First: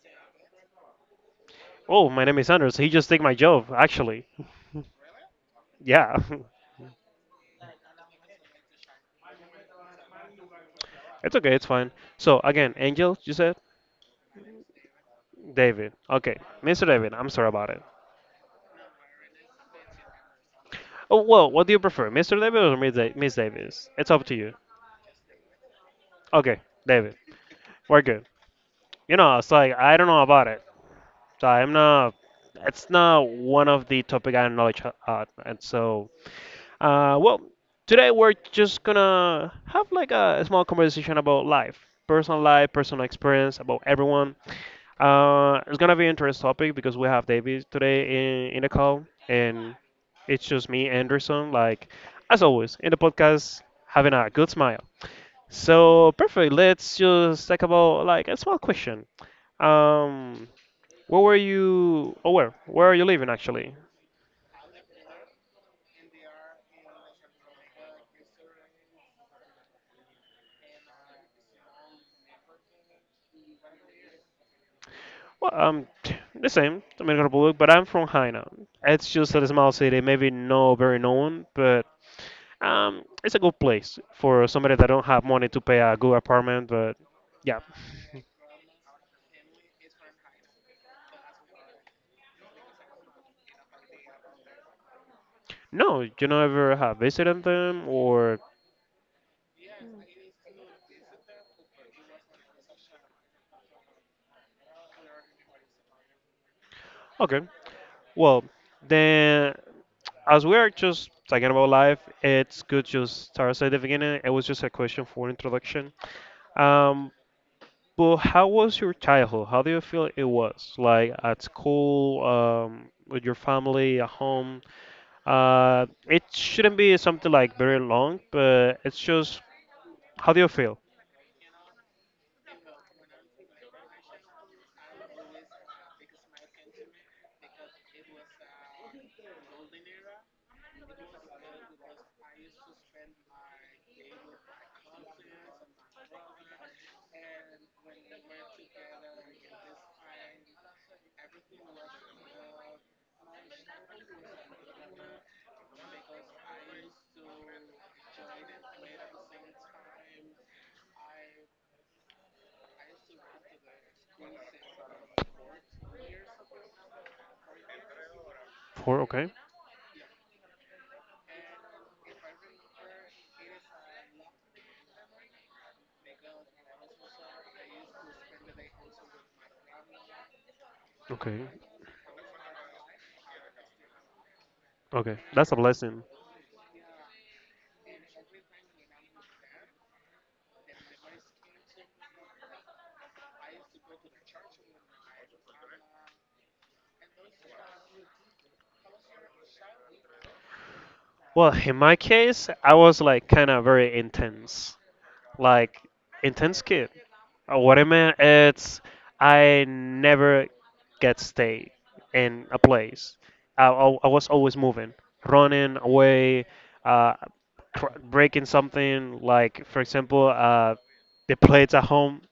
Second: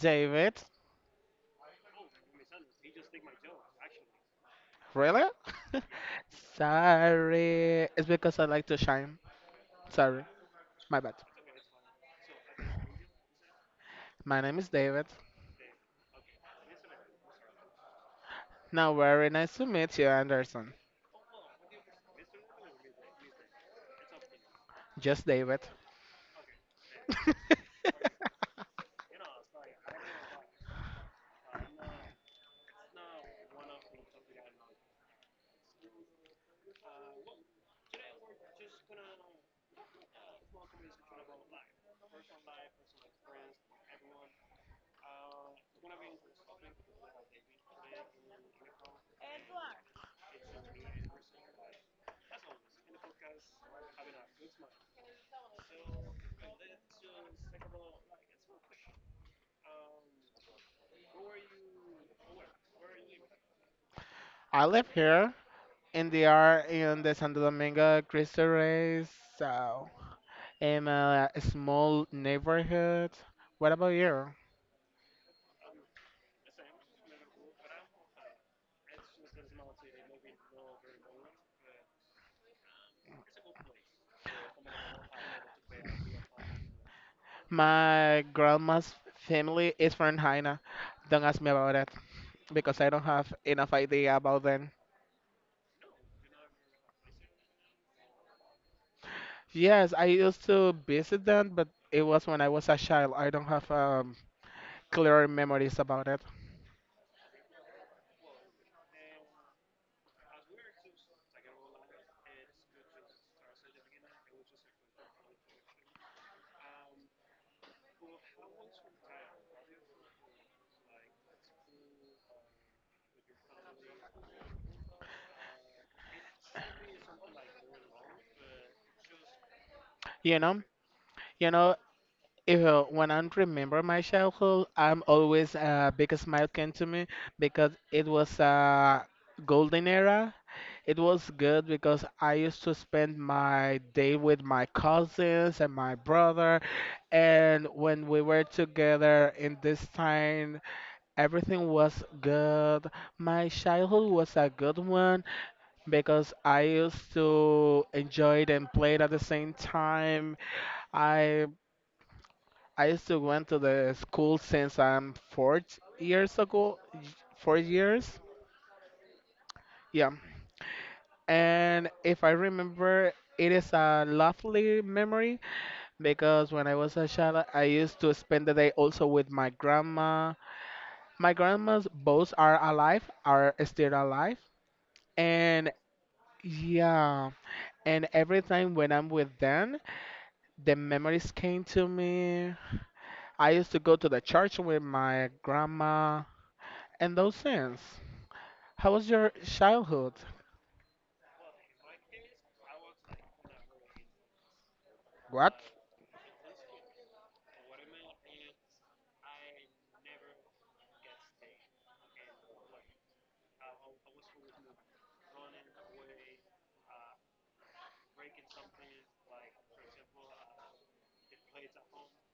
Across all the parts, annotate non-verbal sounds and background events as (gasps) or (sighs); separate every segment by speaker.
Speaker 1: David.
Speaker 2: Oh, my name is Anders. He just took my job, actually.
Speaker 1: Really? (laughs)
Speaker 2: Yeah,
Speaker 1: Sorry. It's because I like to shine. Sorry. My bad.
Speaker 2: (laughs) it's okay. It's fine. So again, Angel, you said
Speaker 1: My name is David.
Speaker 2: David. Okay, Mr. David. I'm sorry about it.
Speaker 1: Now, very nice to meet you, Anderson.
Speaker 2: Oh well, what do you prefer, Mr. David or Miss Davis? It's up to you.
Speaker 1: Just David.
Speaker 2: Okay, David. We're good.
Speaker 1: (laughs)
Speaker 2: You know, it's like I don't know about it. So I'm not. It's not one of the topic I knowledge at, and so well, today we're just gonna have like a small conversation about life, personal experience about everyone. It's gonna be an interesting topic because we have David today in the call, and it's just me, Anderson. Like as always in the podcast, having a good smile. So perfect. Let's just talk about like a small question. Um, where were you? Oh, where? Where are you living actually?
Speaker 1: I live here in the Santo Domingo Cristo Rey, so in a small neighborhood. What about you?
Speaker 2: Well, (tsk) the same, Dominican Republic, but I'm from Haina. It's just a small city, maybe not very known, but it's a good place for somebody that don't have money to pay a good apartment. But yeah,
Speaker 1: My grandma's family is from Haina. Don't ask me about because I don't have enough idea about them.
Speaker 2: no, you never have visited them or
Speaker 1: Yes, I used to visit them, but it was when I was a child. I don't have clear memories about it.
Speaker 2: okay. Well, then, as we are just talking about life, it's good just start at the beginning. It was just a question for introduction. Um, but how was your childhood? How do you feel it was like at school? With your family at home, it shouldn't be something like very long, but it's just how
Speaker 1: You
Speaker 2: do you
Speaker 1: know,
Speaker 2: feel?
Speaker 1: you know, if, when I remember my childhood, I'm always a big smile came to me because it was a golden era. It was good because I used to spend my day with my cousins and my brother, and when we were together in this time, everything was good. My childhood was a good one because I used to enjoy it and play it at the same time. I I used to went to the school since I'm 4 years ago, 4 years.
Speaker 2: Four. Okay.
Speaker 1: Yeah. And if I remember, it is a lovely memory because when I was a child, I used to spend the day also with my grandma. My
Speaker 2: Okay.
Speaker 1: grandmas both are alive, are still alive,
Speaker 2: Okay. That's a
Speaker 1: and
Speaker 2: blessing.
Speaker 1: yeah, and every time when I'm with them, the memories came to me. I used to go to the church with my grandma and those things. How was your childhood?
Speaker 2: Well, in my case, I was like kind of very intense,
Speaker 1: What?
Speaker 2: like intense kid. What I meant it's I never get stay in a place. I was always moving, running away, uh, breaking something. Like, for example, the plates at home,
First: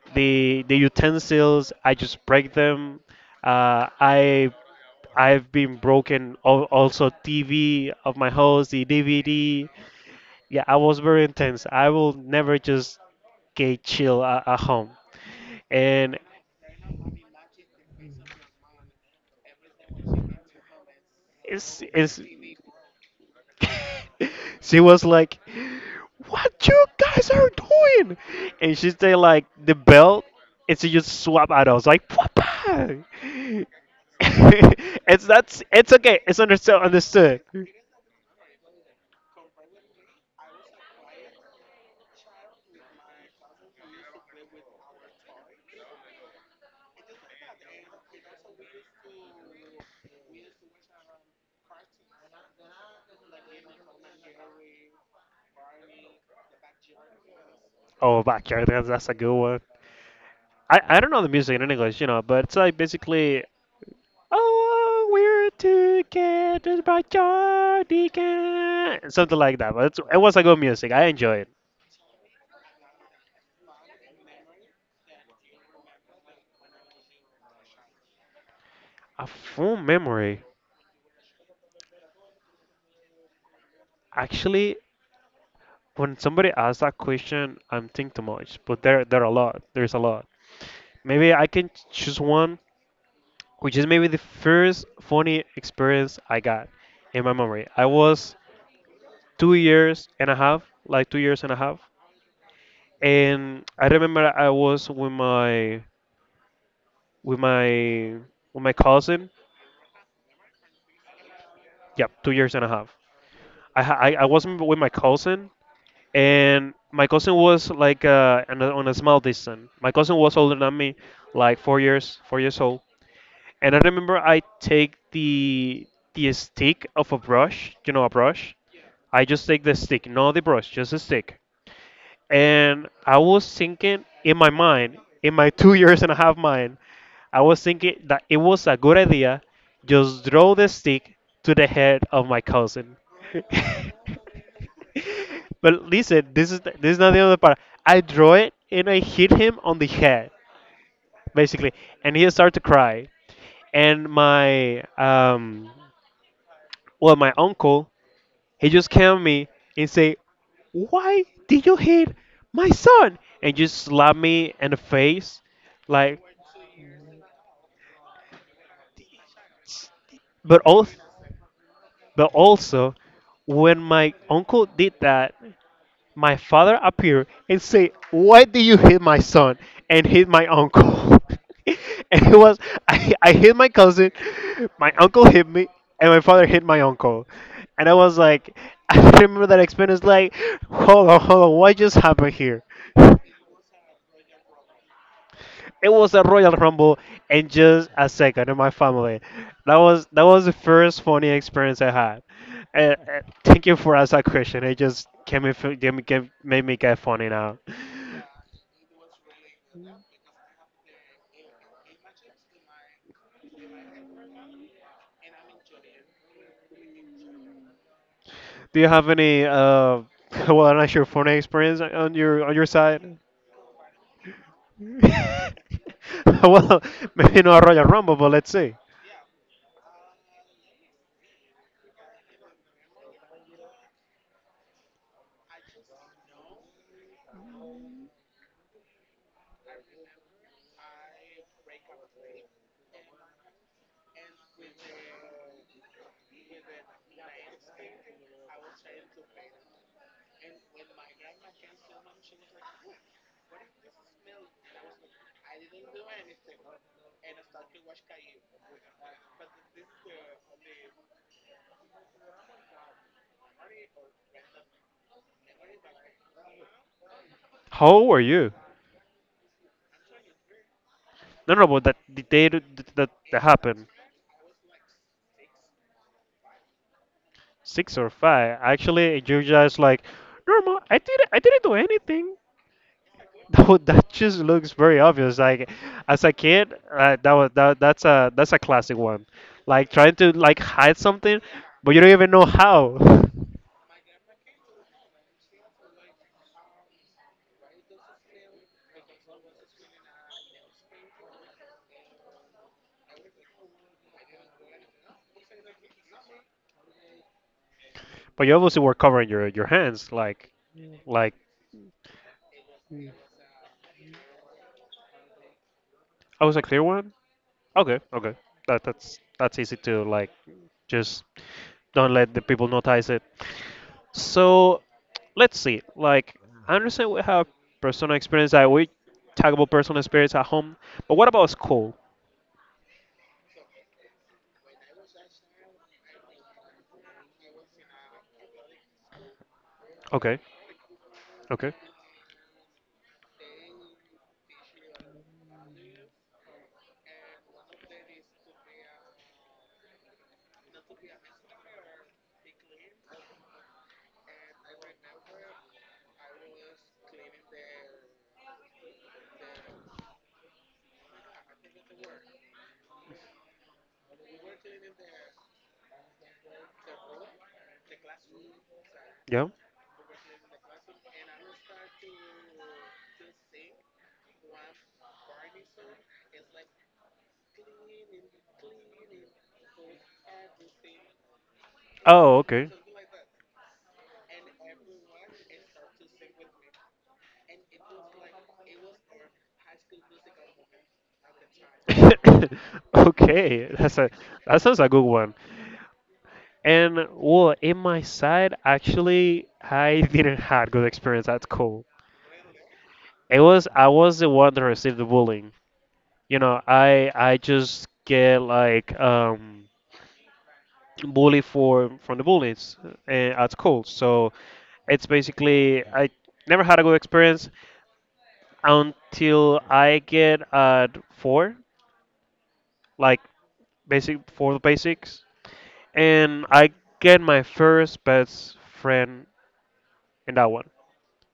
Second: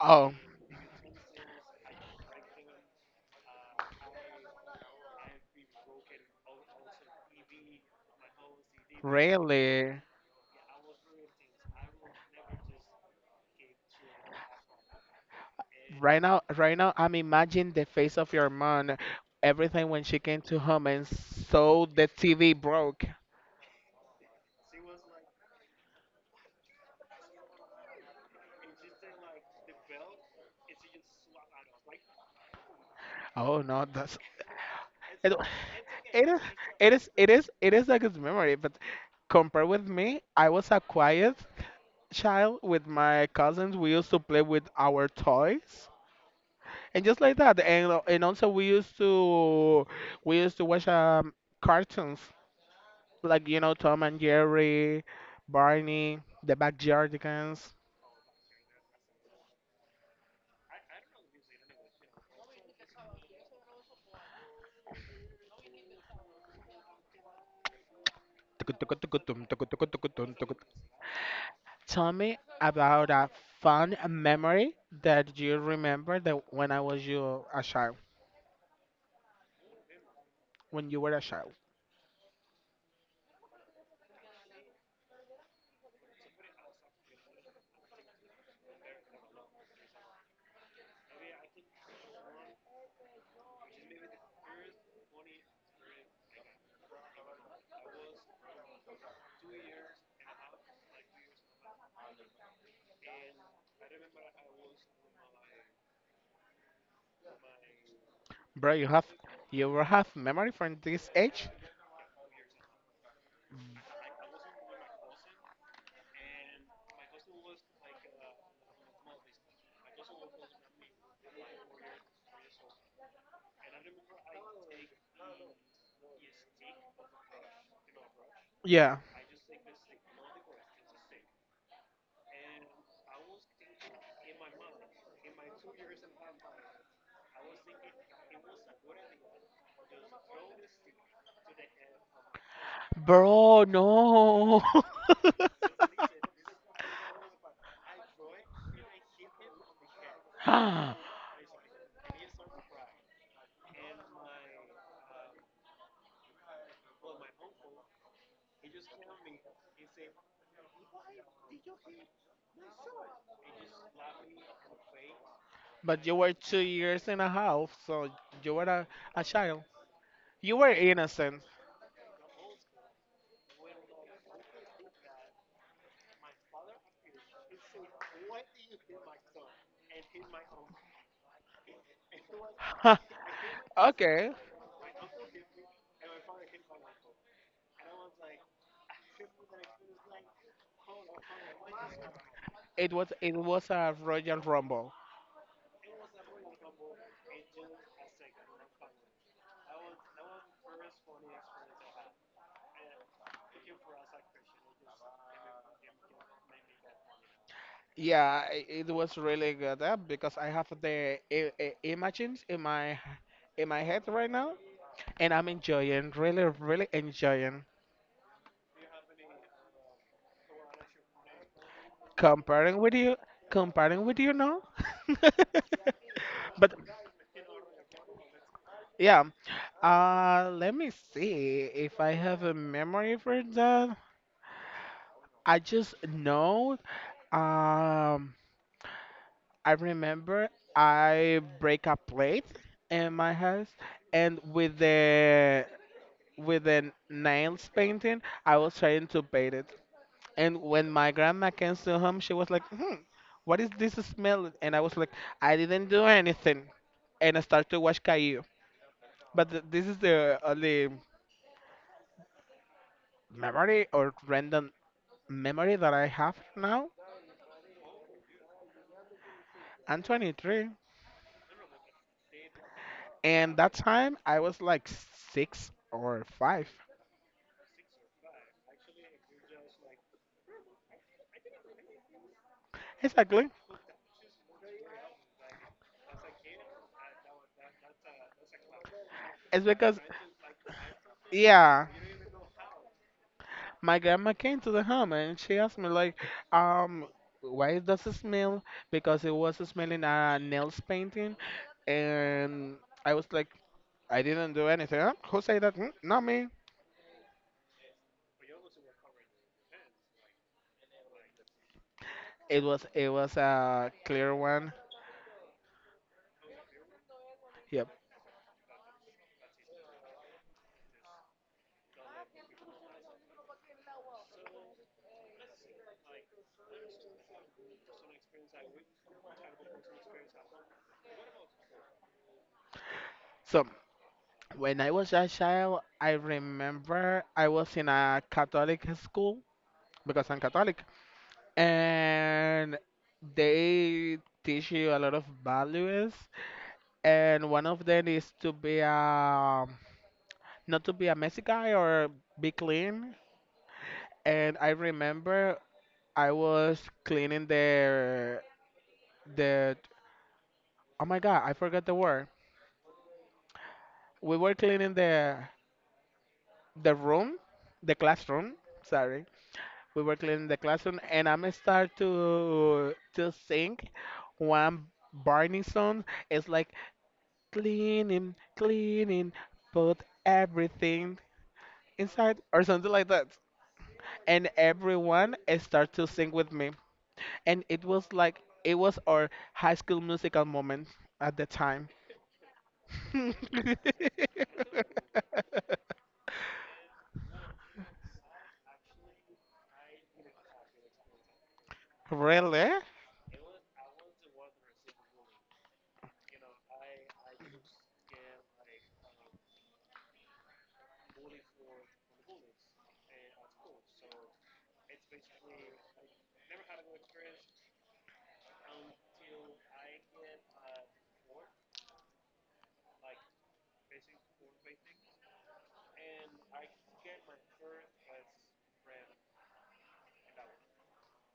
Speaker 1: Oh,
Speaker 2: the utensils. I just break them. Uh, I I've been broken. Also, TV of my house, the DVD.
Speaker 1: really?
Speaker 2: Yeah, I was very intense. I will never just get chill at home. And
Speaker 1: Right now, right now, I'm imagining the face of your mom every time when she came to home and
Speaker 2: it's
Speaker 1: saw the
Speaker 2: it's.
Speaker 1: TV broke.
Speaker 2: (laughs) She was like, "What you guys are doing?" And she said like the belt. And she just swap out. I was like, "Papa."
Speaker 1: Oh no, that's
Speaker 2: (laughs) it's
Speaker 1: it.
Speaker 2: that's it's okay.
Speaker 1: It is,
Speaker 2: It's understood.
Speaker 1: it is, it
Speaker 2: Understood.
Speaker 1: is, it is a good memory, but compared with me, I was a quiet child with my cousins. We used to play with our toys and just like that, and also we used to watch cartoons like you know Tom and Jerry, Barney, the Backyardigans.
Speaker 2: Oh, backyard dance. That's a good I don't know the music in English, but it's like basically, oh, we're together by cardigan, something like that. But it was a good music. I enjoy it.
Speaker 1: Tell me about a fun memory that you remember that
Speaker 2: A fond memory.
Speaker 1: when you were a child.
Speaker 2: Actually, when somebody asks that question, I'm thinking too much. But there are a lot. There's a lot. Maybe I can choose one, which is maybe the first funny experience I got in my memory. I was 2 years and a half, like 2 years and a half, and I remember I was with my with
Speaker 1: Bro,
Speaker 2: my cousin.
Speaker 1: you will have memory from this age?
Speaker 2: Yeah, 2 years and a half. I was not with my cousin, and my cousin was like on a small distance. My cousin was older than me, like four years old. And I remember I take the stick of a brush, you know, a brush.
Speaker 1: Yeah.
Speaker 2: I just take the stick, not the brush, just a stick. And I was thinking in my mind, in my 2 years and a half mind, I was thinking that it was a good idea, just throw the stick to the head of my cousin.
Speaker 1: Bro, no. (laughs)
Speaker 2: (laughs) But listen, this is not the other part. I draw it and I hit him on the head,
Speaker 1: (gasps) But
Speaker 2: basically, and he started to cry. And my well, my uncle he just came at me and say, "Why did you hit my son?" And just slap me in the face,
Speaker 1: you
Speaker 2: like.
Speaker 1: were 2 years and a half, so you were a child. You
Speaker 2: But
Speaker 1: were
Speaker 2: also,
Speaker 1: innocent.
Speaker 2: but also, when my uncle did that, my father appeared and said, "Why did you hit my son?" and hit my uncle. (laughs) and it was
Speaker 1: (laughs)
Speaker 2: I hit my cousin,
Speaker 1: Okay.
Speaker 2: my uncle hit me, and my father hit my uncle. And I was like, (laughs) I remember that experience. Like, hold on, hold on, what just happened here?
Speaker 1: It was,
Speaker 2: (laughs)
Speaker 1: it was a Royal Rumble.
Speaker 2: It was a Royal Rumble in just a second in my family. That was the first funny experience I had. Thank you for asking that question. It just came me, fe- gave me gave, made me get funny now.
Speaker 1: Yeah, I- it was really good because I have the images in my head right now, and I'm enjoying, really, really enjoying.
Speaker 2: Do you have any (laughs) well, I'm not sure, funny experience on your
Speaker 1: Comparing with you,
Speaker 2: side?
Speaker 1: comparing with you now.
Speaker 2: (laughs)
Speaker 1: (laughs) But
Speaker 2: Well, maybe not Royal Rumble, but let's see.
Speaker 1: yeah. Let me see if I have a memory for that. I just know. Um, I remember I break a plate in my house, and with the nails painting, I was trying to paint it. And when my grandma came to home, she was like, "Hmm, what is this smell?" And I was like, "I didn't do anything," and I started to watch Caillou. But this is the only memory or random memory that I have now.
Speaker 2: How old were you?
Speaker 1: I'm 23.
Speaker 2: No, no, but that the day that
Speaker 1: And that
Speaker 2: happened.
Speaker 1: time I was like six or five.
Speaker 2: Six or five. Actually, Georgia is like, normal. I didn't do anything. (laughs)
Speaker 1: Exactly.
Speaker 2: That just looks very obvious. Like, as a kid, that was that, that's a classic one.
Speaker 1: It's
Speaker 2: Like,
Speaker 1: because,
Speaker 2: trying to like hide something,
Speaker 1: yeah,
Speaker 2: but you don't even know how. (laughs)
Speaker 1: my grandma came to the home and she asked me, like, um, why does it smell? Because it was smelling a nails painting. And I was like, I didn't do anything. Huh? Who said that? Hmm? Not me.
Speaker 2: But you obviously were covering your hands. Like, like
Speaker 1: It was a clear one.
Speaker 2: I was a clear one.
Speaker 1: Yep.
Speaker 2: Okay, okay. That's easy to like just don't let the people notice it. So let's see. Like, I understand we have personal experience that we talk about personal experience at home, but what about school?
Speaker 1: So when I was a child, I remember I was in a Catholic school because
Speaker 2: Okay,
Speaker 1: I'm Catholic,
Speaker 2: okay,
Speaker 1: and they teach you a lot of values, and one of them is to be a not to be a messy guy or be clean. And I remember I was cleaning the, the oh my God, I forgot the word. We were cleaning the room, the classroom. Sorry.
Speaker 2: yeah.
Speaker 1: We were cleaning the classroom, and I'm start to sing one Barney song. It's like cleaning, cleaning, put everything
Speaker 2: Oh,
Speaker 1: inside or
Speaker 2: okay.
Speaker 1: something like that. And everyone start to sing with me, and it was like it was our high school musical moment at the
Speaker 2: (laughs)
Speaker 1: time.
Speaker 2: (coughs) Okay,
Speaker 1: (laughs)
Speaker 2: that sounds a good one. And well, in my side, actually, I (laughs) didn't have good experience at school.
Speaker 1: Really?
Speaker 2: It was I was the one that received the bullying. You know, I just get like bully for from the bullies, at school. So it's basically I never had a good experience until I get at four, like basic for the basics, and I get my first best friend in that one.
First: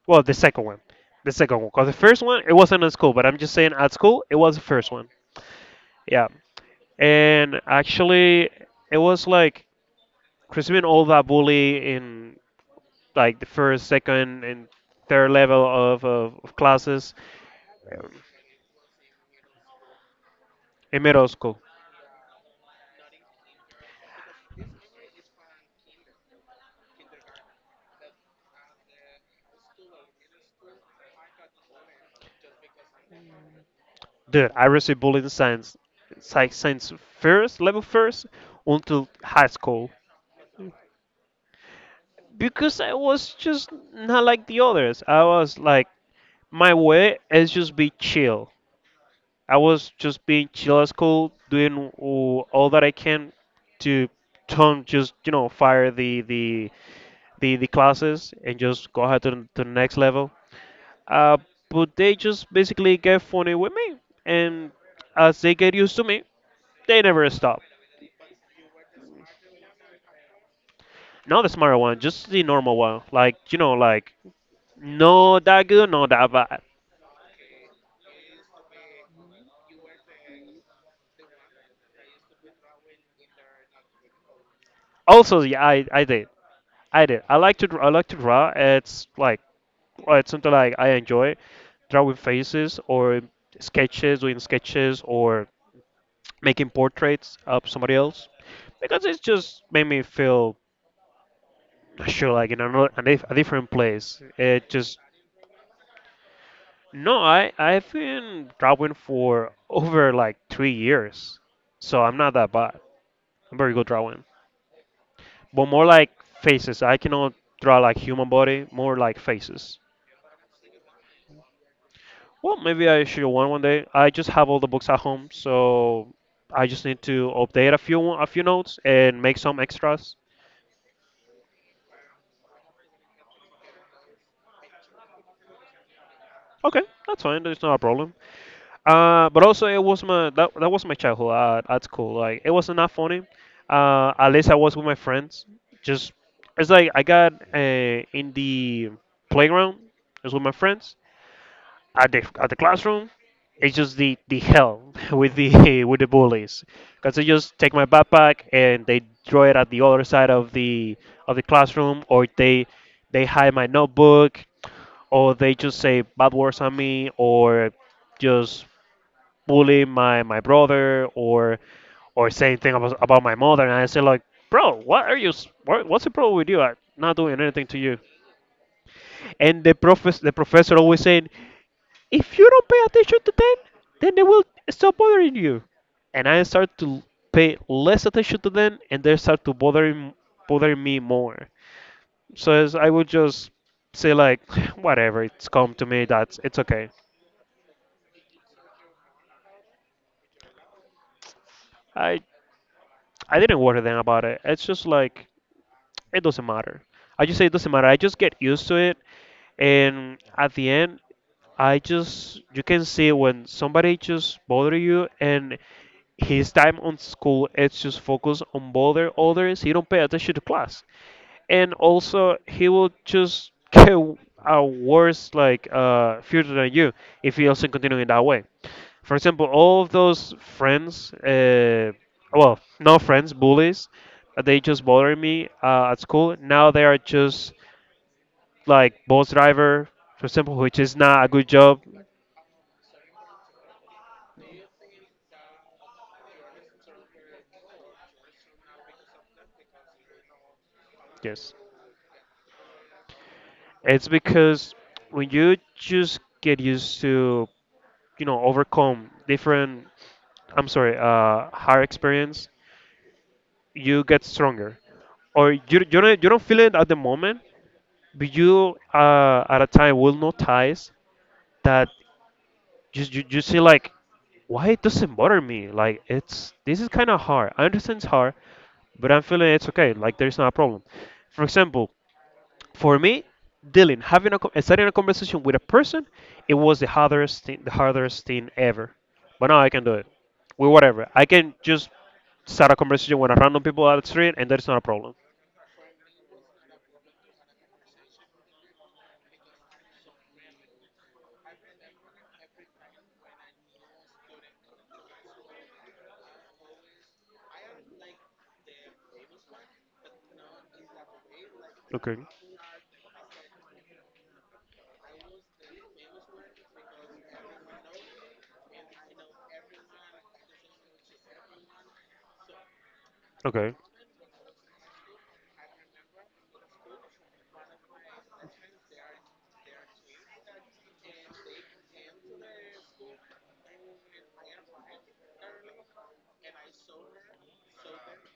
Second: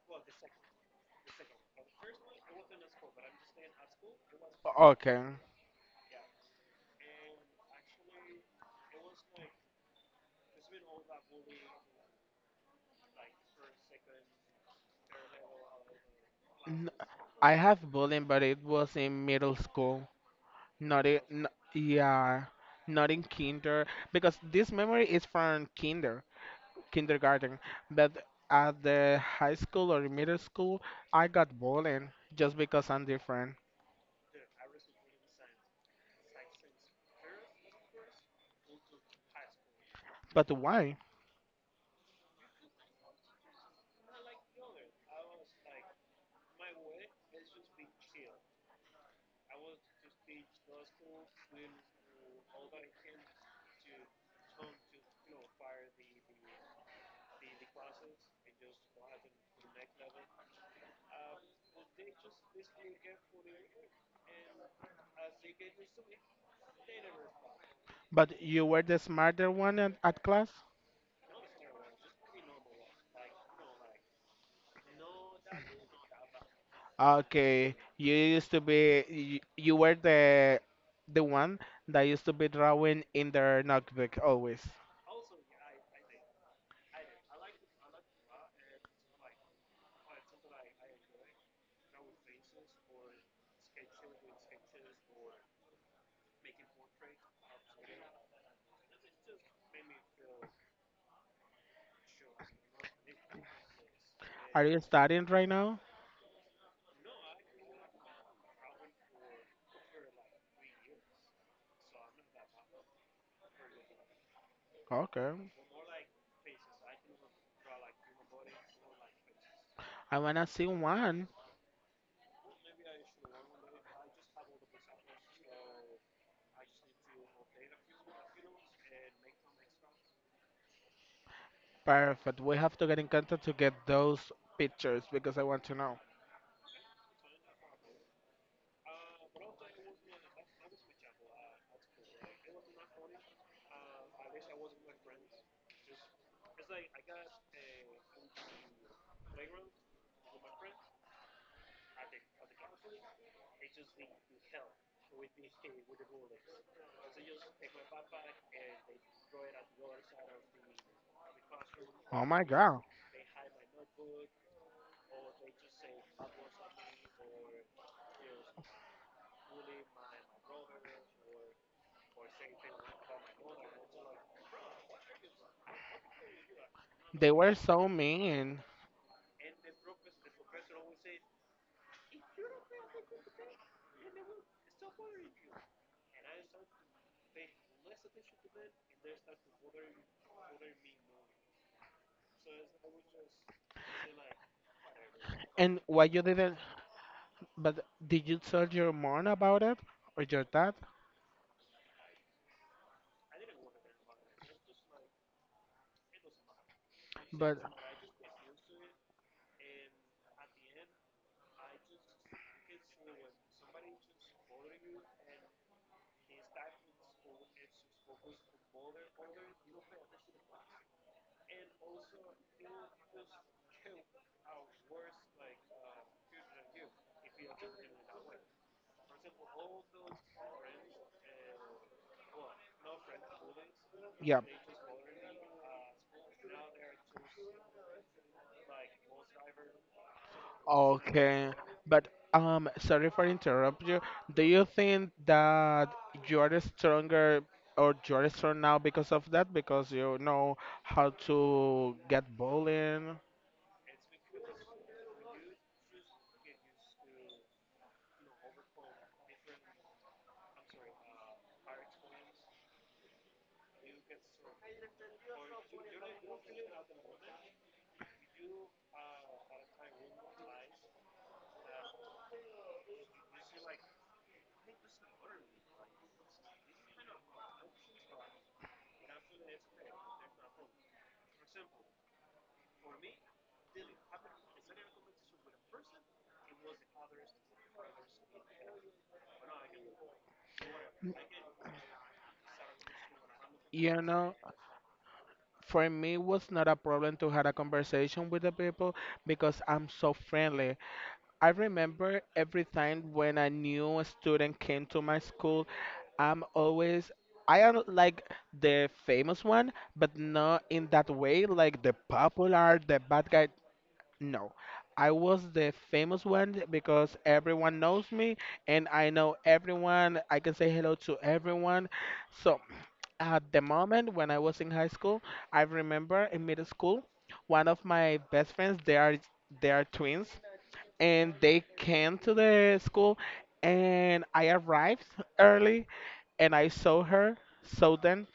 Speaker 2: Well, the second one, because the first one it wasn't at school, but I'm just saying at school it was the first one.
Speaker 1: Okay.
Speaker 2: Yeah, and actually it was like Crispin all that bully in like the first, second, and third level of
Speaker 1: N-
Speaker 2: classes,
Speaker 1: I have
Speaker 2: um,
Speaker 1: bullying, but it was in middle school.
Speaker 2: in
Speaker 1: Not in,
Speaker 2: middle
Speaker 1: n-
Speaker 2: school.
Speaker 1: yeah, not in kinder because this memory is from kinder, kindergarten. But at the high school or middle school, I got bullied just because I'm different.
Speaker 2: Dude, I received bullying science, like since first level first until high school
Speaker 1: But why?
Speaker 2: because I was just not like the others. I was like, my way is just be chill. I was just being chill at school, doing all that I can to don't just fire the classes and just go ahead to the next level. Uh, but they just basically get funny with me, and as they get used to me, they never stop.
Speaker 1: But you were the smarter one at class.
Speaker 2: Not the smart one, just the normal one. Like, like no that good, no that bad.
Speaker 1: Okay, you used to be you were the one that used to be drawing in their notebook always.
Speaker 2: Also, yeah, I did. I like to draw. It's like, or it's something like I enjoy drawing faces or sketches, doing sketches or making portraits of somebody else because it just made me feel sure like in another a different place.
Speaker 1: Are
Speaker 2: It
Speaker 1: you
Speaker 2: just
Speaker 1: studying right now?
Speaker 2: No, I've been drawing for over like 3 years, so I'm not that bad. I'm very good drawing,
Speaker 1: Okay,
Speaker 2: but more like faces. I cannot draw like human body, more like faces.
Speaker 1: I wanna see one.
Speaker 2: Well, maybe I should one day. I just have all the books at home, so I just need to update a few notes and make some extras.
Speaker 1: Perfect. We have to get in contact to get those pictures because I want to know.
Speaker 2: Okay, that's fine. There's not a problem. But also it was that was my childhood at school. Like, it was not funny. At least I was with my friends. Just it's like I got in the playground. It was with my friends. At the classroom it's just the hell (laughs) with the bullies because they just take my backpack and they throw it at the other side of the classroom,
Speaker 1: Oh
Speaker 2: or
Speaker 1: my God.
Speaker 2: they hide my notebook, or they just say bad words on me, or just bully my brother, or saying thing about my mother. And I say like, "Bro, what's the problem with you? I'm not
Speaker 1: They
Speaker 2: doing
Speaker 1: were
Speaker 2: anything to
Speaker 1: so
Speaker 2: you."
Speaker 1: mean.
Speaker 2: And the professor always saying, if you don't pay attention to them, then they will stop bothering you. And I start to pay less attention to them, and they start to bothering me more. So as I would just say like, (sighs) whatever, it's come
Speaker 1: And
Speaker 2: to me.
Speaker 1: why you
Speaker 2: That's
Speaker 1: didn't
Speaker 2: It's okay.
Speaker 1: but did you tell your mom about it? Or your dad?
Speaker 2: I I didn't worry then about it. It's just like it doesn't matter. I just say it
Speaker 1: But
Speaker 2: doesn't matter. I just get used to it, and at the end, I just you can see when somebody just bother you, and his time on school it's just focus on bother others. He don't pay attention to class, and also he will just get a worse like future than you if he also continue in that way. For example, all of those friends, no friends, bullies,
Speaker 1: yeah.
Speaker 2: they just bothered me at school. Now they are just like bus driver, for example, which is not a good
Speaker 1: Okay,
Speaker 2: job.
Speaker 1: but sorry for interrupt you. Do you think that you are stronger or you are strong now because of that? Because you know how
Speaker 2: Yes,
Speaker 1: to get bullying.
Speaker 2: it's because when you just get used to overcome hard experience, you get stronger, or you don't, you don't feel it at the moment, but you, at a time, will notice that you see like why it doesn't bother me. Like it's this is kind of hard. I understand it's hard, but I'm feeling it's okay, like there's not a problem. For example, for me, dealing starting a conversation with a person, it was the hardest thing, the hardest thing ever, but now I can do it. With whatever, I can just start a conversation with a random people out
Speaker 1: You
Speaker 2: the street,
Speaker 1: know,
Speaker 2: and that's not a problem.
Speaker 1: for me, it was not a problem to have a conversation with the people because I'm so friendly. I remember every time when a new student came to my school, I'm always I am like the famous one, but not in that way, like the
Speaker 2: Okay.
Speaker 1: popular, the bad guy. No. I was the famous one because everyone knows me and I know everyone. I can say hello to everyone. So at the
Speaker 2: Okay.
Speaker 1: moment when I was in high school, I remember in middle school, one of my best friends, they are twins and they came to the school and I arrived early and I saw her, saw them,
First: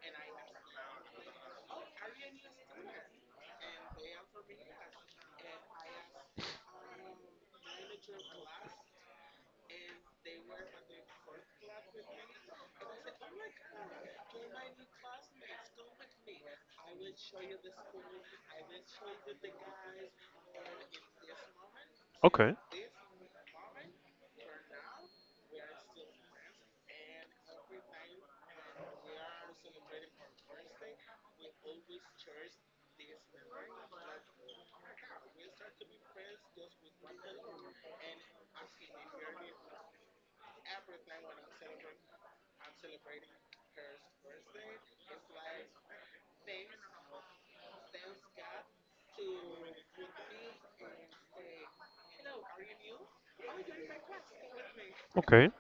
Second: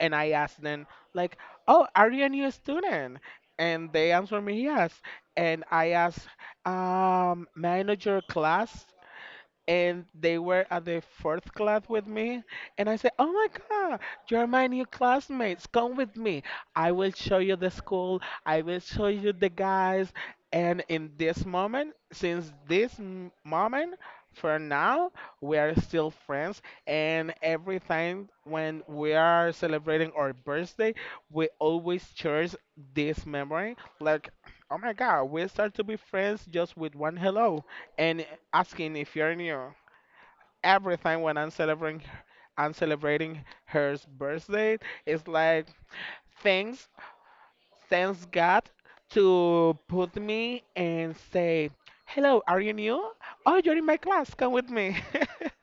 Speaker 1: and I asked them like, "Oh, are you a new student?" And they answered me yes. And I asked, "May I know your class?" And they were at the fourth class with me, and I said, oh my God, you're my new classmates, come with me, I will show you the school, I will show you the guys. And in this moment, since
Speaker 2: Okay.
Speaker 1: this moment for now, we are still friends. And every time when we are celebrating our birthday, we always cherish this memory like, oh my God, we start to be friends just with one hello and asking if you're new. Everything when I'm celebrating her birthday. It's like thanks, thanks God to put me and say, "Hello, are you new? Oh, you're in my class. Come with me." (laughs)
Speaker 2: Okay.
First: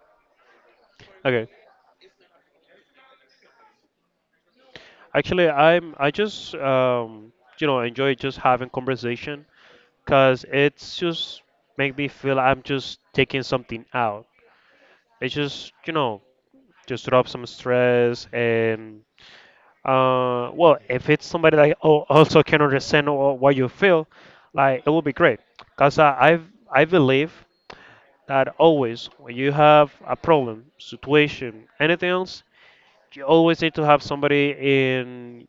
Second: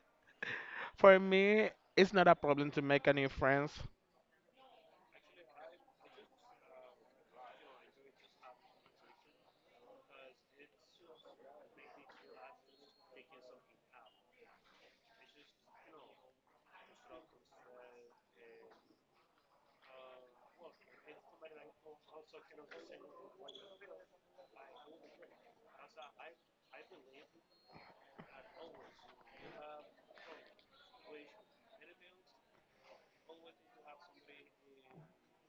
Speaker 1: For
Speaker 2: Okay.
Speaker 1: me, it's not a problem to make a new friends.
Speaker 2: Actually, I'm I just enjoy just having conversation, because it's just make me feel I'm just taking something out. It's just, just drop some stress. And well, if it's somebody that oh also can understand what you feel, like it will be great. Because I believe that always when you have a problem, situation, anything else, you always need to have somebody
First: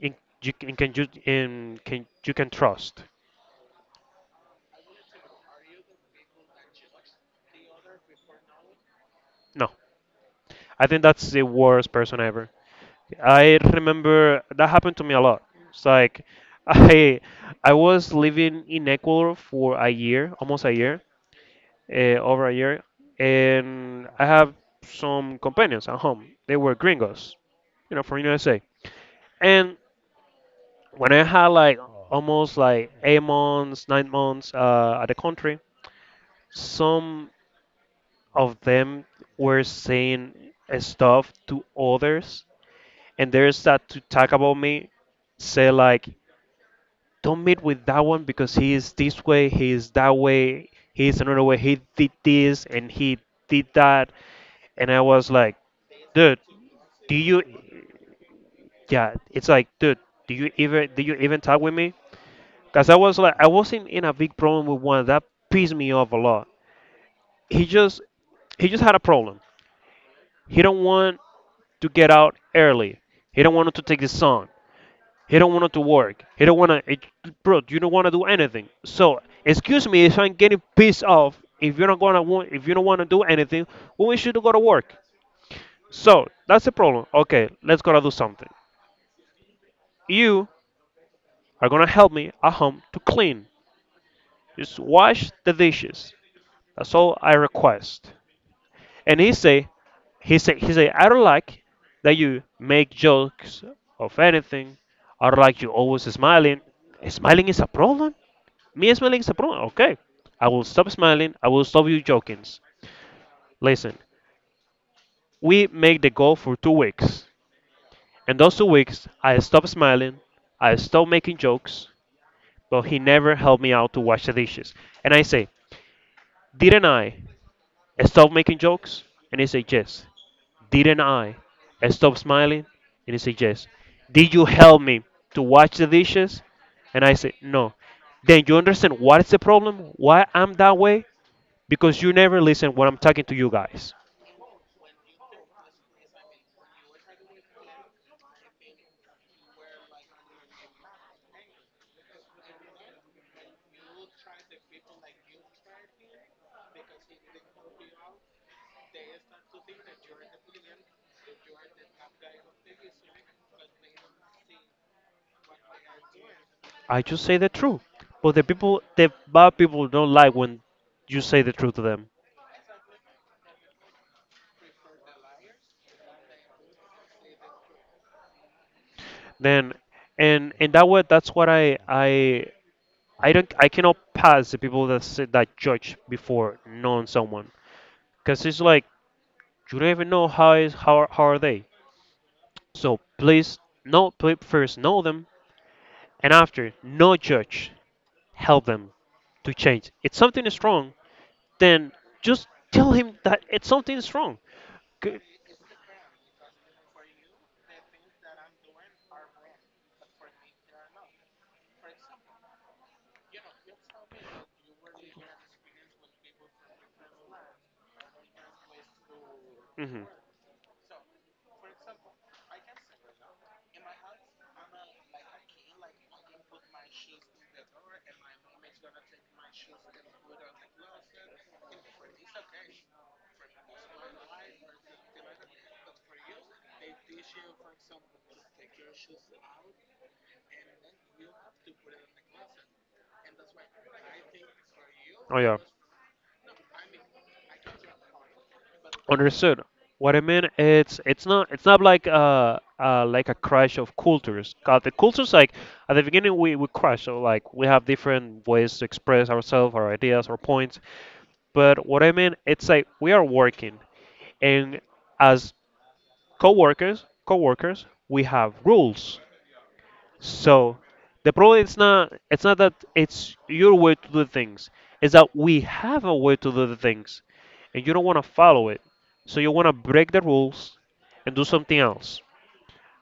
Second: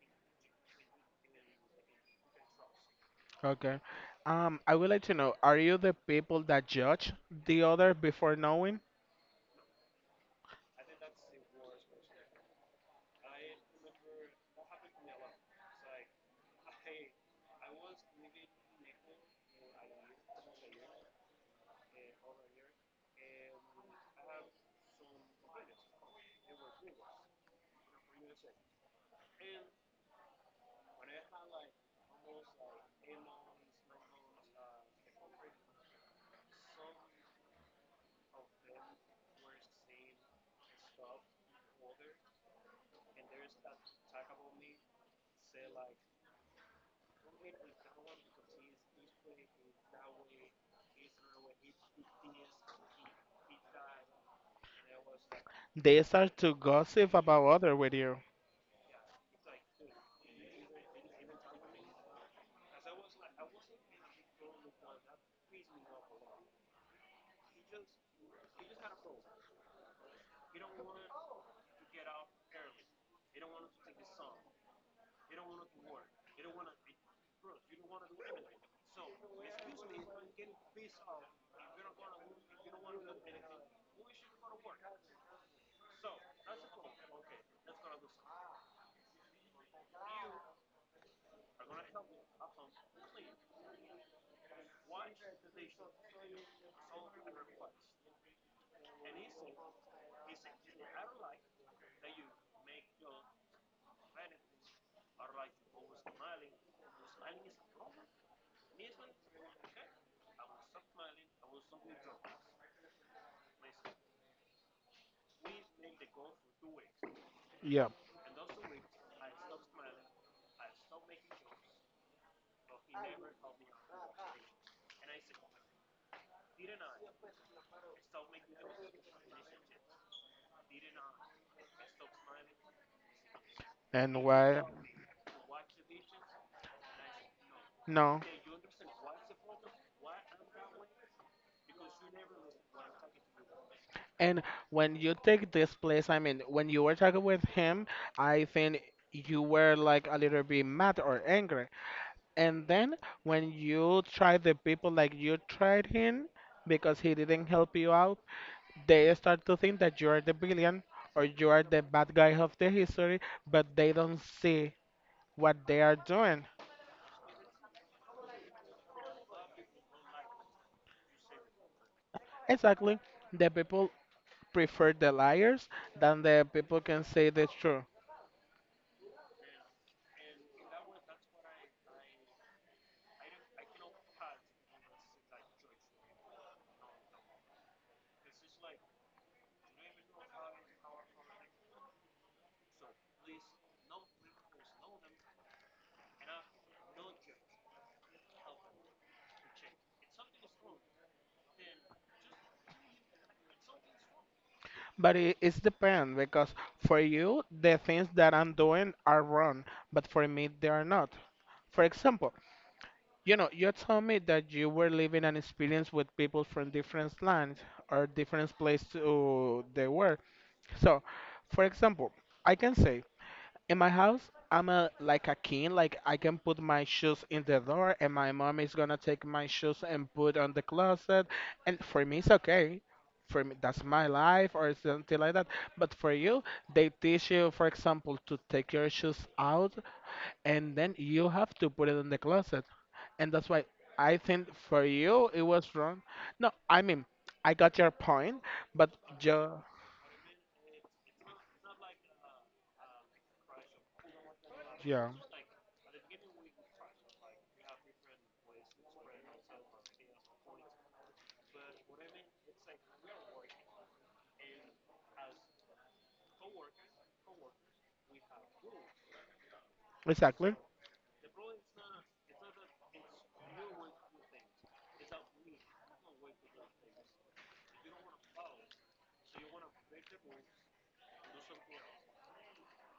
Speaker 2: in you can you in can you can trust.
Speaker 1: Okay. I would like to know, are you the people that judge the other before knowing?
Speaker 2: No, I think that's the worst person ever. I remember that happened to me a lot. It's like, (laughs) I I was living in Ecuador for a year, almost a year, over a year, and I have some companions at home. They were gringos, you know, from USA. And when I had like almost like 8 months, 9 months at the country, some of them were saying stuff to others, and they start to talk about me, say like, "Don't meet with that one because he is this way, he is that way, he is another way. He did this and he did that," and I was like,
Speaker 1: They
Speaker 2: "Dude,
Speaker 1: start to
Speaker 2: do
Speaker 1: gossip
Speaker 2: you?
Speaker 1: about other with you.
Speaker 2: Yeah, it's like, dude, do you even talk with me? Cause I was like, I wasn't in a big problem with one that pissed me off a lot. He just, he just had a problem. He don't want to get out early. He don't want to take the sun. He don't want to work. He don't want to, bro. You don't want to do anything. So, excuse me if I'm getting pissed off. If you're not gonna want, if you don't want to do anything, well, we should go to work. So that's the problem. Okay, let's go to do something. You are gonna help me at home to clean. Just wash the dishes. That's all I request. And he say, I don't like that you make jokes of anything. I don't like you always smiling. Smiling is a problem. Me smiling is a problem. Okay, I will stop smiling, I will stop you joking. Listen, we make the goal for 2 weeks,
Speaker 1: Yeah.
Speaker 2: and those 2 weeks I stopped smiling, I stopped making jokes, but he never helped me out to wash the dishes. And I say, didn't I stop making jokes? And he said, yes. Didn't I? I stop smiling? And he said, yes.
Speaker 1: And
Speaker 2: Did you
Speaker 1: why?
Speaker 2: help me to wash the dishes? And I said, no.
Speaker 1: No.
Speaker 2: Then you understand what is the problem? Why I'm that way? Because you never listen when I'm talking to you guys.
Speaker 1: And when you take this place, I mean, when you were talking with him, I think you were like a little bit mad or angry. And then when you tried the people like you tried him because he didn't help you out, they start to think that you are the villain or you are the bad guy of the history, but they don't see what they are doing.
Speaker 2: I just say the truth. But the people, the bad people don't like when you say the truth to them.
Speaker 1: Exactly. The people prefer the liars than the people can say the truth.
Speaker 2: Then, and in that way, that's what I don't, I cannot pass the people that say, that judge before knowing someone. Because it's like you don't even know how is how are they. So please, know please first know them, and after, no judge, help them to change. If something is wrong, then just tell him that it's something is wrong.
Speaker 1: But it, it's depend because for you the things that I'm doing are wrong, but for me they are not. For example, you know, you told me that you were living an experience with people from different lands or different place to they
Speaker 2: Mm-hmm.
Speaker 1: were. So, for example, I can say in my house, I'm a like a king. Like I can put my shoes in the door, and my mom is gonna take my shoes and put on the closet. And for me, it's okay. For me, that's my life or something like that. But for you, they teach you, for example, to take your shoes out, and then you have to put it in the closet. And that's why I think for you
Speaker 2: Oh
Speaker 1: it
Speaker 2: yeah.
Speaker 1: was wrong. No, I mean I got your point, but you,
Speaker 2: Understood. What I mean, it's not it's not like like a crash of cultures. 'Cause the
Speaker 1: yeah,
Speaker 2: cultures like at the beginning we crash, so like we have different ways to express ourselves, our ideas, our points. But what I mean, it's like we are working, and as co-workers, we have rules.
Speaker 1: exactly.
Speaker 2: So the problem is not, it's not that it's your way to do things. It's that we have a way to do the things, and you don't want to follow it. So you want to break the rules and do something else.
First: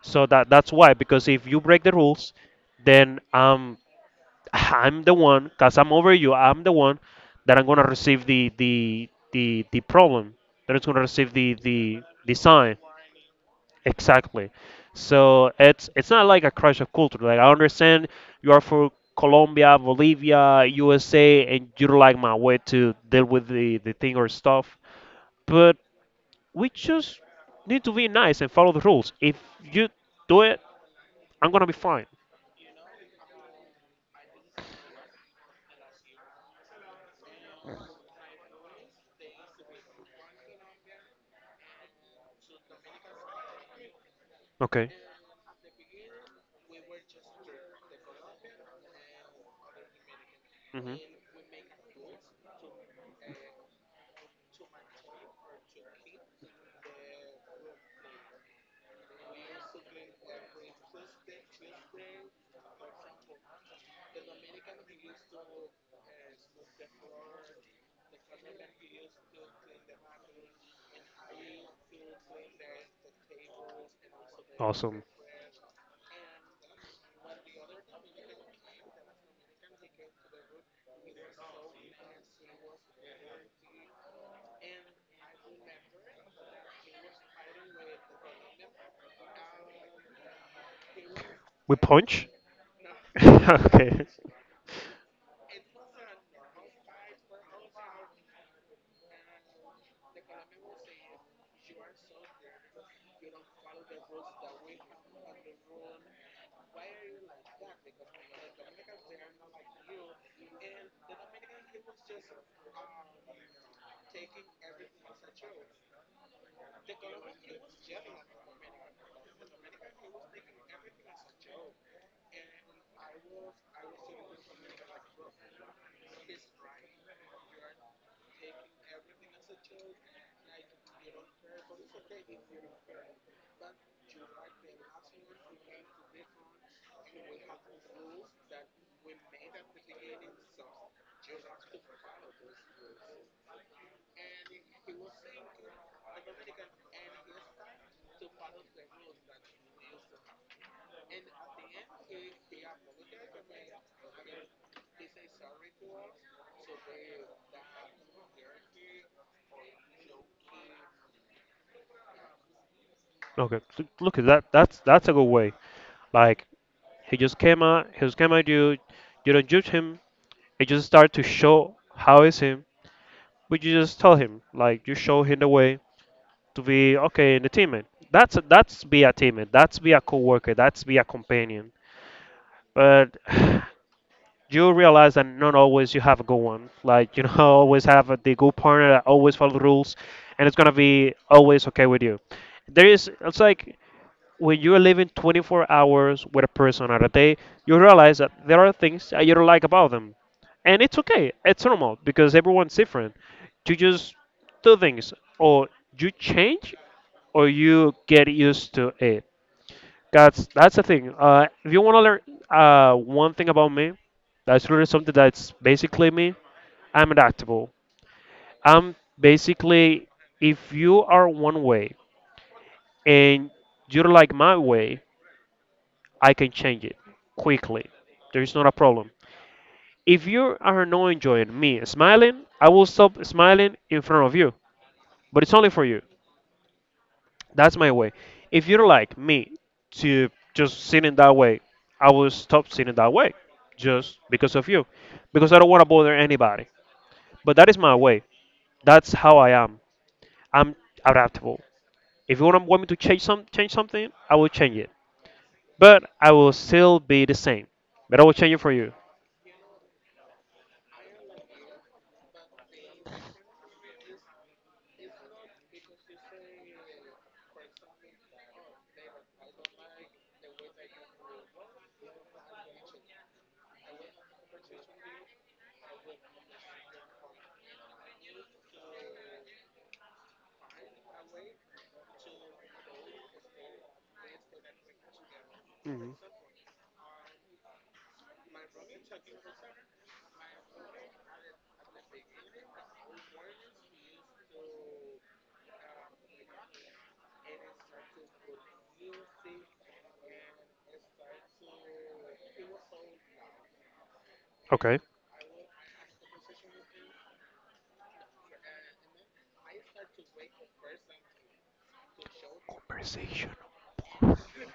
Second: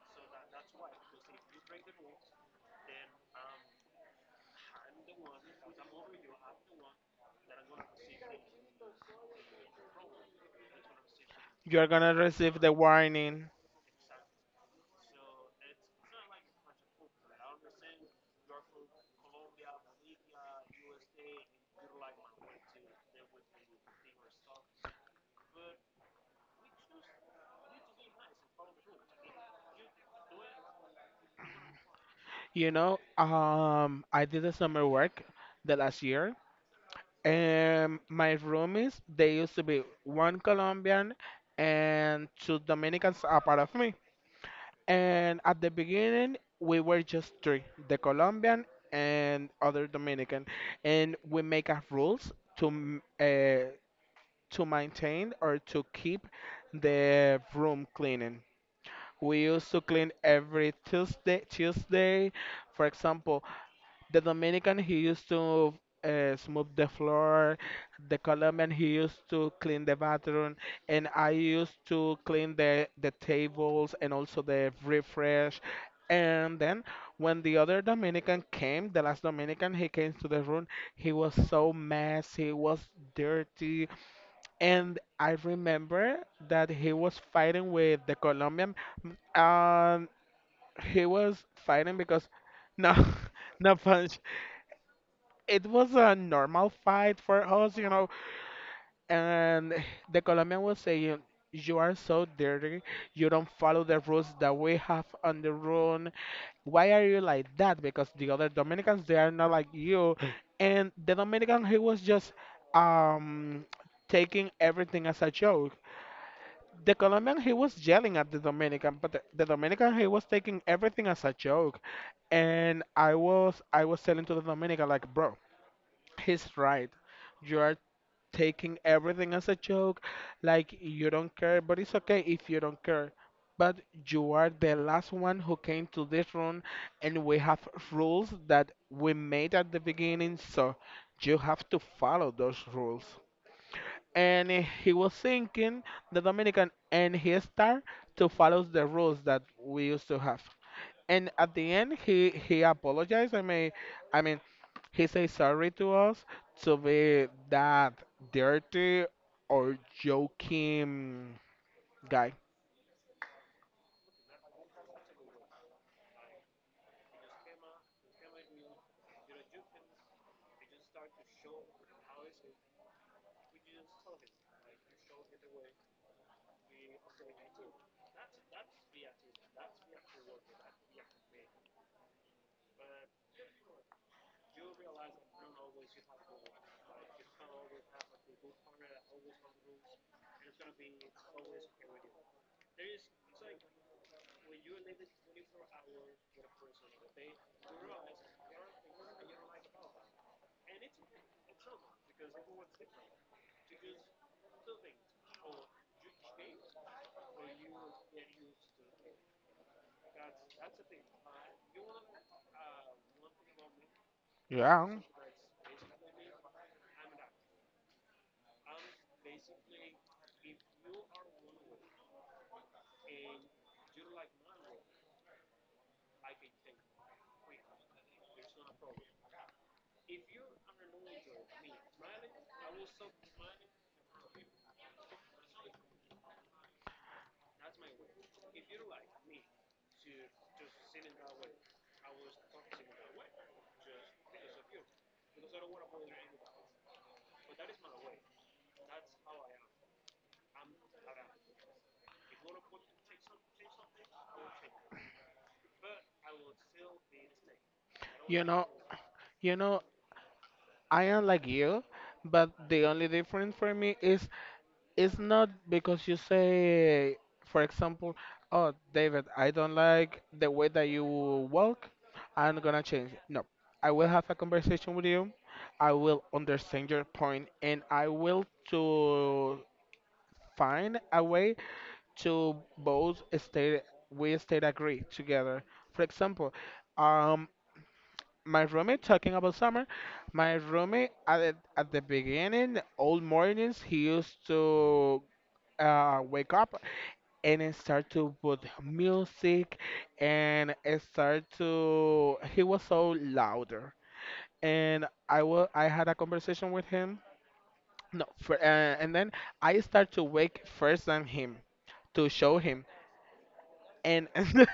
Speaker 2: So that's why, because if you break the rules, then (laughs) I'm the one, cuz I'm over you. I'm the one that I'm going to receive the problem. That it's going to receive the
Speaker 1: You're
Speaker 2: the
Speaker 1: gonna
Speaker 2: the
Speaker 1: receive the
Speaker 2: sign.
Speaker 1: warning.
Speaker 2: Exactly. So it's not like a crash of culture. Like I understand you are for Colombia, Bolivia, USA, and you don't like my way to deal with the thing or stuff. But we just need to be nice and follow the rules. If you do it, I'm gonna be fine.
Speaker 1: You know, I did a summer work the last year, and my roomies, they used to be one Colombian and two Dominicans a part of me.
Speaker 2: Okay.
Speaker 1: And at the beginning, we were just three, the Colombian and other Dominican, and
Speaker 2: Hmm.
Speaker 1: we make up rules to m- uh, to maintain or to keep the room cleaning. We used to clean every Tuesday, Tuesday, for example, the Dominican, he used to smooth the floor. The Colombian, he used to clean the bathroom. And I used to clean the tables and also the
Speaker 2: Awesome.
Speaker 1: refresh. And then when the other Dominican came, the last Dominican, he came to the room. He was so messy, he was dirty. And I remember that he was fighting with the Colombian. And he was
Speaker 2: We
Speaker 1: fighting because,
Speaker 2: punch.
Speaker 1: no,
Speaker 2: (laughs)
Speaker 1: (laughs) no
Speaker 2: Okay.
Speaker 1: punch, it was a normal fight for us, you know. And (sighs) the Colombian was saying, "You are so dirty. You don't follow the rules that we have on the room. Why are you like that? Because the other Dominicans they are not like you." And the Dominican he was just um taking everything as a joke. The Colombian he was yelling at the Dominican, but the Dominican he was taking everything as a joke. And I was telling to the Dominican like, bro, he's right. You are taking everything as a joke, like you don't care, but it's okay if you don't care. But you are the last one who came to this room, and we have rules that we made at the beginning, so you have to follow those rules. And he was thinking, the Dominican, and he started to follow the rules that we used to have, and at the end he apologized i mean he said sorry to us to be that dirty or joking guy.
Speaker 2: Okay, look, look at that. That's a good way. Like he just came at you. You don't judge him. It just start to show how is him, but you just tell him, like, you show him the way to be okay in the teammate. That's be a teammate that's be a coworker, that's be a companion. But (sighs) you realize that not always you have a good one, like, you know, (laughs) always have the good partner that always follow the rules, and it's gonna be always okay with you. There is, it's like, when you're living 24 hours with a person at a day, you realize that there are things that you don't like about them. And it's okay, it's normal, because everyone's different. You just do things, or you change, or you get used to it. That's the thing. If you want to learn one thing about me, that's really
Speaker 1: Yeah.
Speaker 2: something that's basically me. I'm adaptable. I'm basically, if you are one way and you don't like my way, I can change it quickly. There's not a problem. If you are not enjoying me smiling, I will stop smiling in front of you. But it's only for you. That's my way. If you don't like me to just sitting that way, I will stop sitting that way just because of you. Because I don't want to bother anybody. But that is my way. That's how I am. I'm adaptable. If you want me to change some change something, I will change it. But I will still be the same. But I will
Speaker 1: you
Speaker 2: change it
Speaker 1: know
Speaker 2: for you.
Speaker 1: you know I am like you, but the only difference for me is, it's not because you say, for example, oh, David, I don't like the way that you walk, I'm gonna change it. No, I will have a conversation with you. I will understand your point, and I will to find a way to both stay we stay agree together. For
Speaker 2: Mhm.
Speaker 1: example, um, my roommate, talking about summer. My roommate at the beginning, all mornings, he used to wake up, and I start to put music, and I start to he was so louder,
Speaker 2: Okay.
Speaker 1: and I had a conversation with him. No. And then I start to wake first than him, to show him.
Speaker 2: Conversational.
Speaker 1: And (laughs)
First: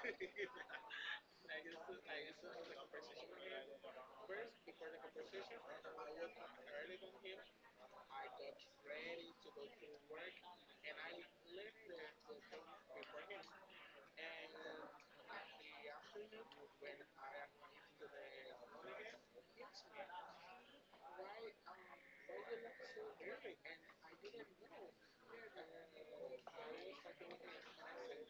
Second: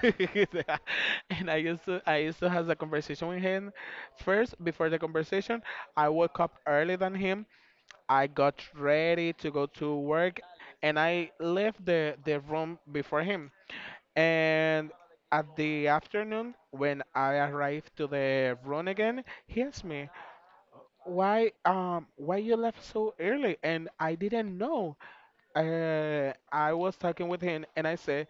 Speaker 1: and I used to have a conversation with him. First, before the conversation, I woke up early than him, I got ready to go to work, and I left the room before him. And at the afternoon, when I arrived to the room again, he asked me, why you left so early?" And I didn't know. I was talking with him, and I said,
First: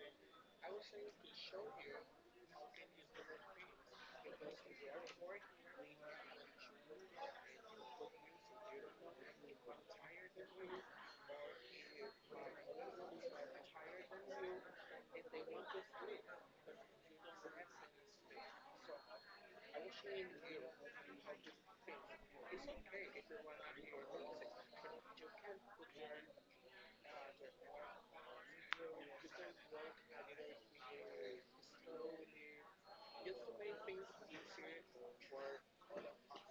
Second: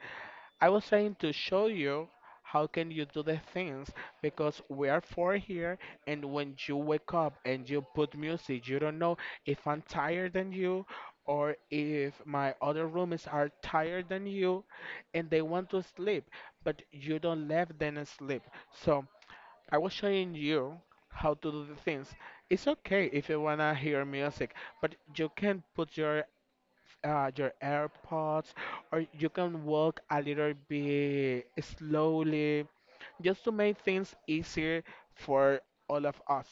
Speaker 1: I was trying to show you how can you do the things, because we are four here, and when you wake up and you put music, you don't know if I'm tired than you, or if my other roommates are tired than you and they want to sleep, but you don't let them sleep. So I was showing you how to do the things. It's okay if you wanna hear music, but you can put your AirPods, or you can walk a little bit slowly, just to make things easier for all of us.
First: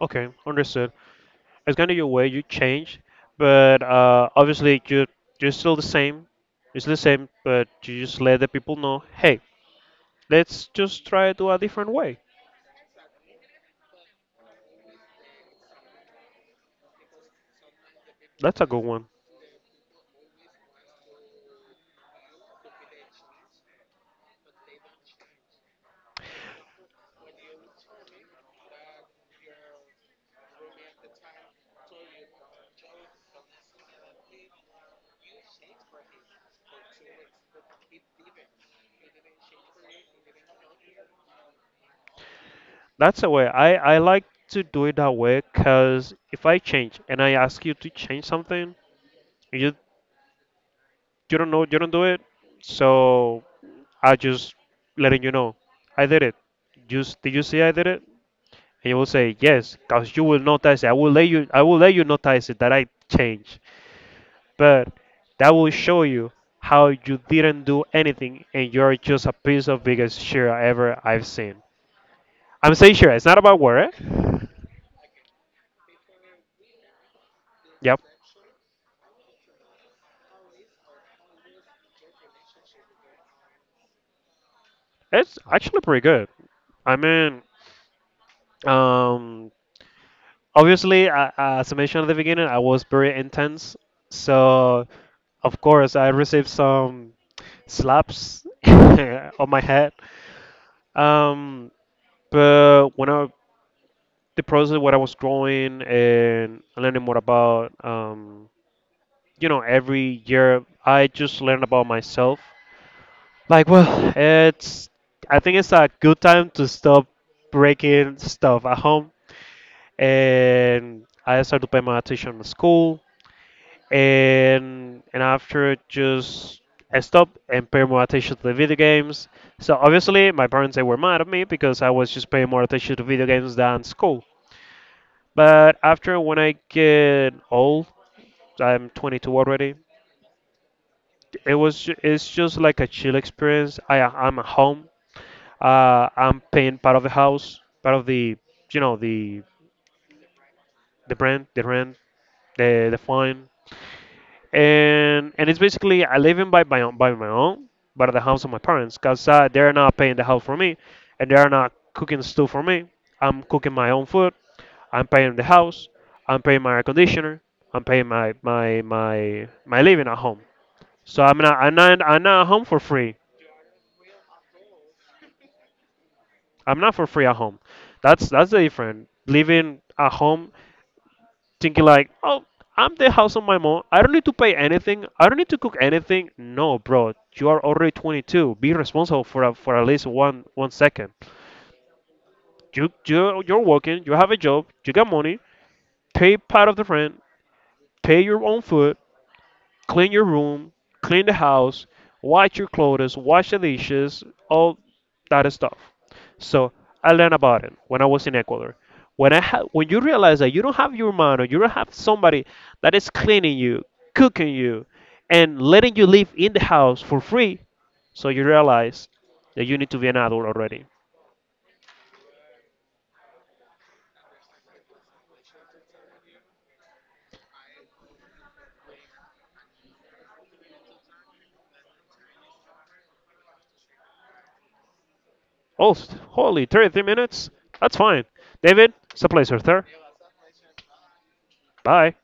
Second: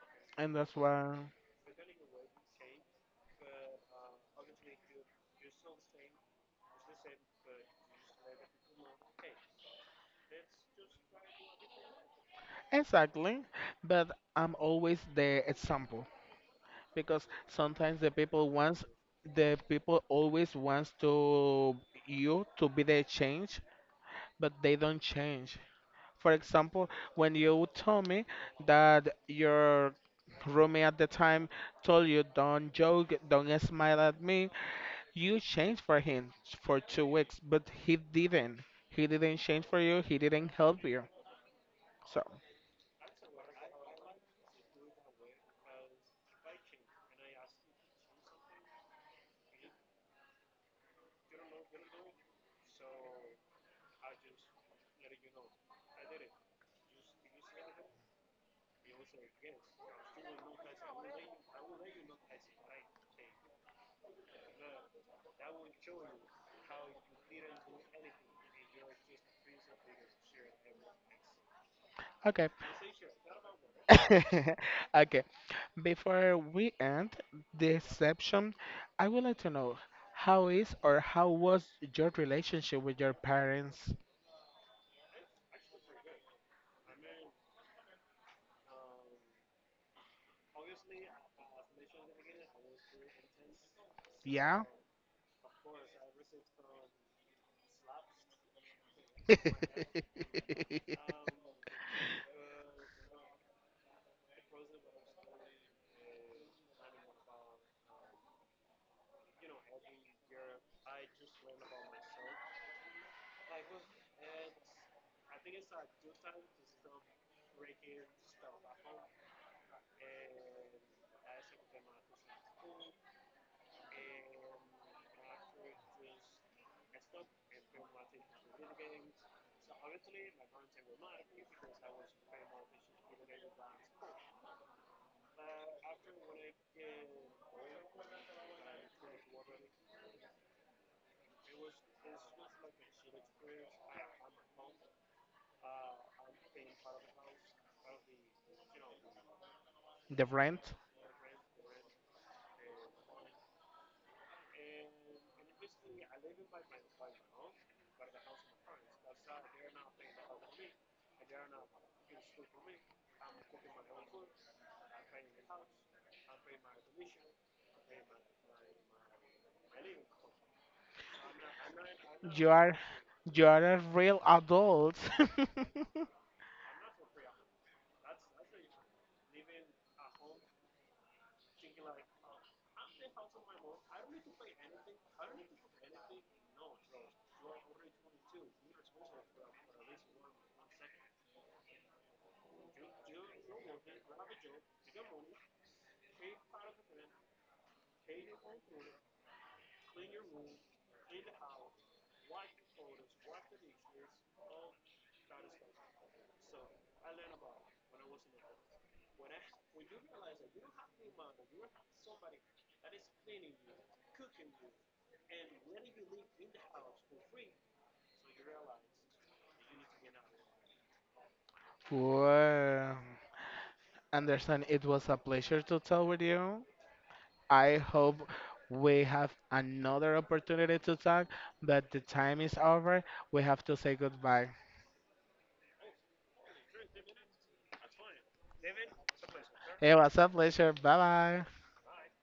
Speaker 2: Okay,
Speaker 1: And that's
Speaker 2: understood.
Speaker 1: why,
Speaker 2: It's kind of your way you change, but obviously you're still the same. You're still the same, but you just let the people know, hey, let's just try to do a different way.
Speaker 1: exactly. But I'm always the example, because sometimes the people
Speaker 2: That's a good
Speaker 1: wants,
Speaker 2: one.
Speaker 1: the people always wants to you to be the change, but they don't change. For example, when you told me that your roommate at the time told you, don't joke, don't smile at me, you changed for him for 2 weeks, but he didn't. He didn't change for you, he didn't help you. So,
Speaker 2: That's a way. I like to do it that way, because if I change and I ask you to change something, and you don't know, you don't do it, so I just letting you know I did it. Just did you see I did it? He will say, yes, because you will notice it. I will let you notice it that I changed. But that will show you how you didn't do anything, and you're just a piece of biggest shit ever I've seen.
Speaker 1: okay.
Speaker 2: I'm saying sure, it's not about work.
Speaker 1: (laughs) okay. Before we end this
Speaker 2: Yep.
Speaker 1: section, I would like to know how is or how was your relationship with your parents?
Speaker 2: It's actually pretty good. I mean, um, obviously, I, as I mentioned at the beginning, I was very intense.
Speaker 1: Yeah.
Speaker 2: So, of course, I received some slaps (laughs)
Speaker 1: (laughs) the
Speaker 2: on my head. Um, But when I, the process what I was growing and learning more about, you know, every year I just learn about myself. Like, well, it's, I think it's a good time to stop breaking stuff at home. And I started to pay my attention to school, and after, just, I stopped and pay more attention to the video games. So obviously my parents, they were mad at me, because I was just paying more attention to video games than school. But after when I get old, I'm 22 already. It was it's just like a chill experience. I'm at home. I'm paying part of the house, part of the, you know,
Speaker 1: rent.
Speaker 2: the rent, the fine, and it's basically I live in by my own, but at the house of my parents, cause they're not paying the house for me, and they're not cooking stuff for me. I'm cooking my own food, I'm paying the house, I'm paying my air conditioner, I'm paying my living at home. So I'm not at
Speaker 1: You
Speaker 2: home for
Speaker 1: are
Speaker 2: free.
Speaker 1: you are a real adult. (laughs)
Speaker 2: I'm not for free at home. That's the difference. Living at home, thinking like, oh, I'm the house of my mom. I don't need to pay anything. I don't need to cook anything. No, bro, you are already 22. Be responsible for a, for at least one second. You're working. You have a job. You got money. Pay part of the rent. Pay your own food. Clean your room, clean the house, wash your clothes, wash the dishes, all that stuff. So I learned about it when I was in Ecuador. When I when you realize that you don't have your mano, you don't have somebody that is cleaning you, cooking you, and letting you live in the house for free, so you realize that you need to be an adult already.
Speaker 1: Well, Anderson, it was a pleasure to talk with you. I hope we have another opportunity to talk, but the time is over. We have to say goodbye.
Speaker 2: Oh, holy, 33 minutes? That's fine. David, it's a pleasure, sir.
Speaker 1: It was a pleasure. Bye bye.
Speaker 2: Bye.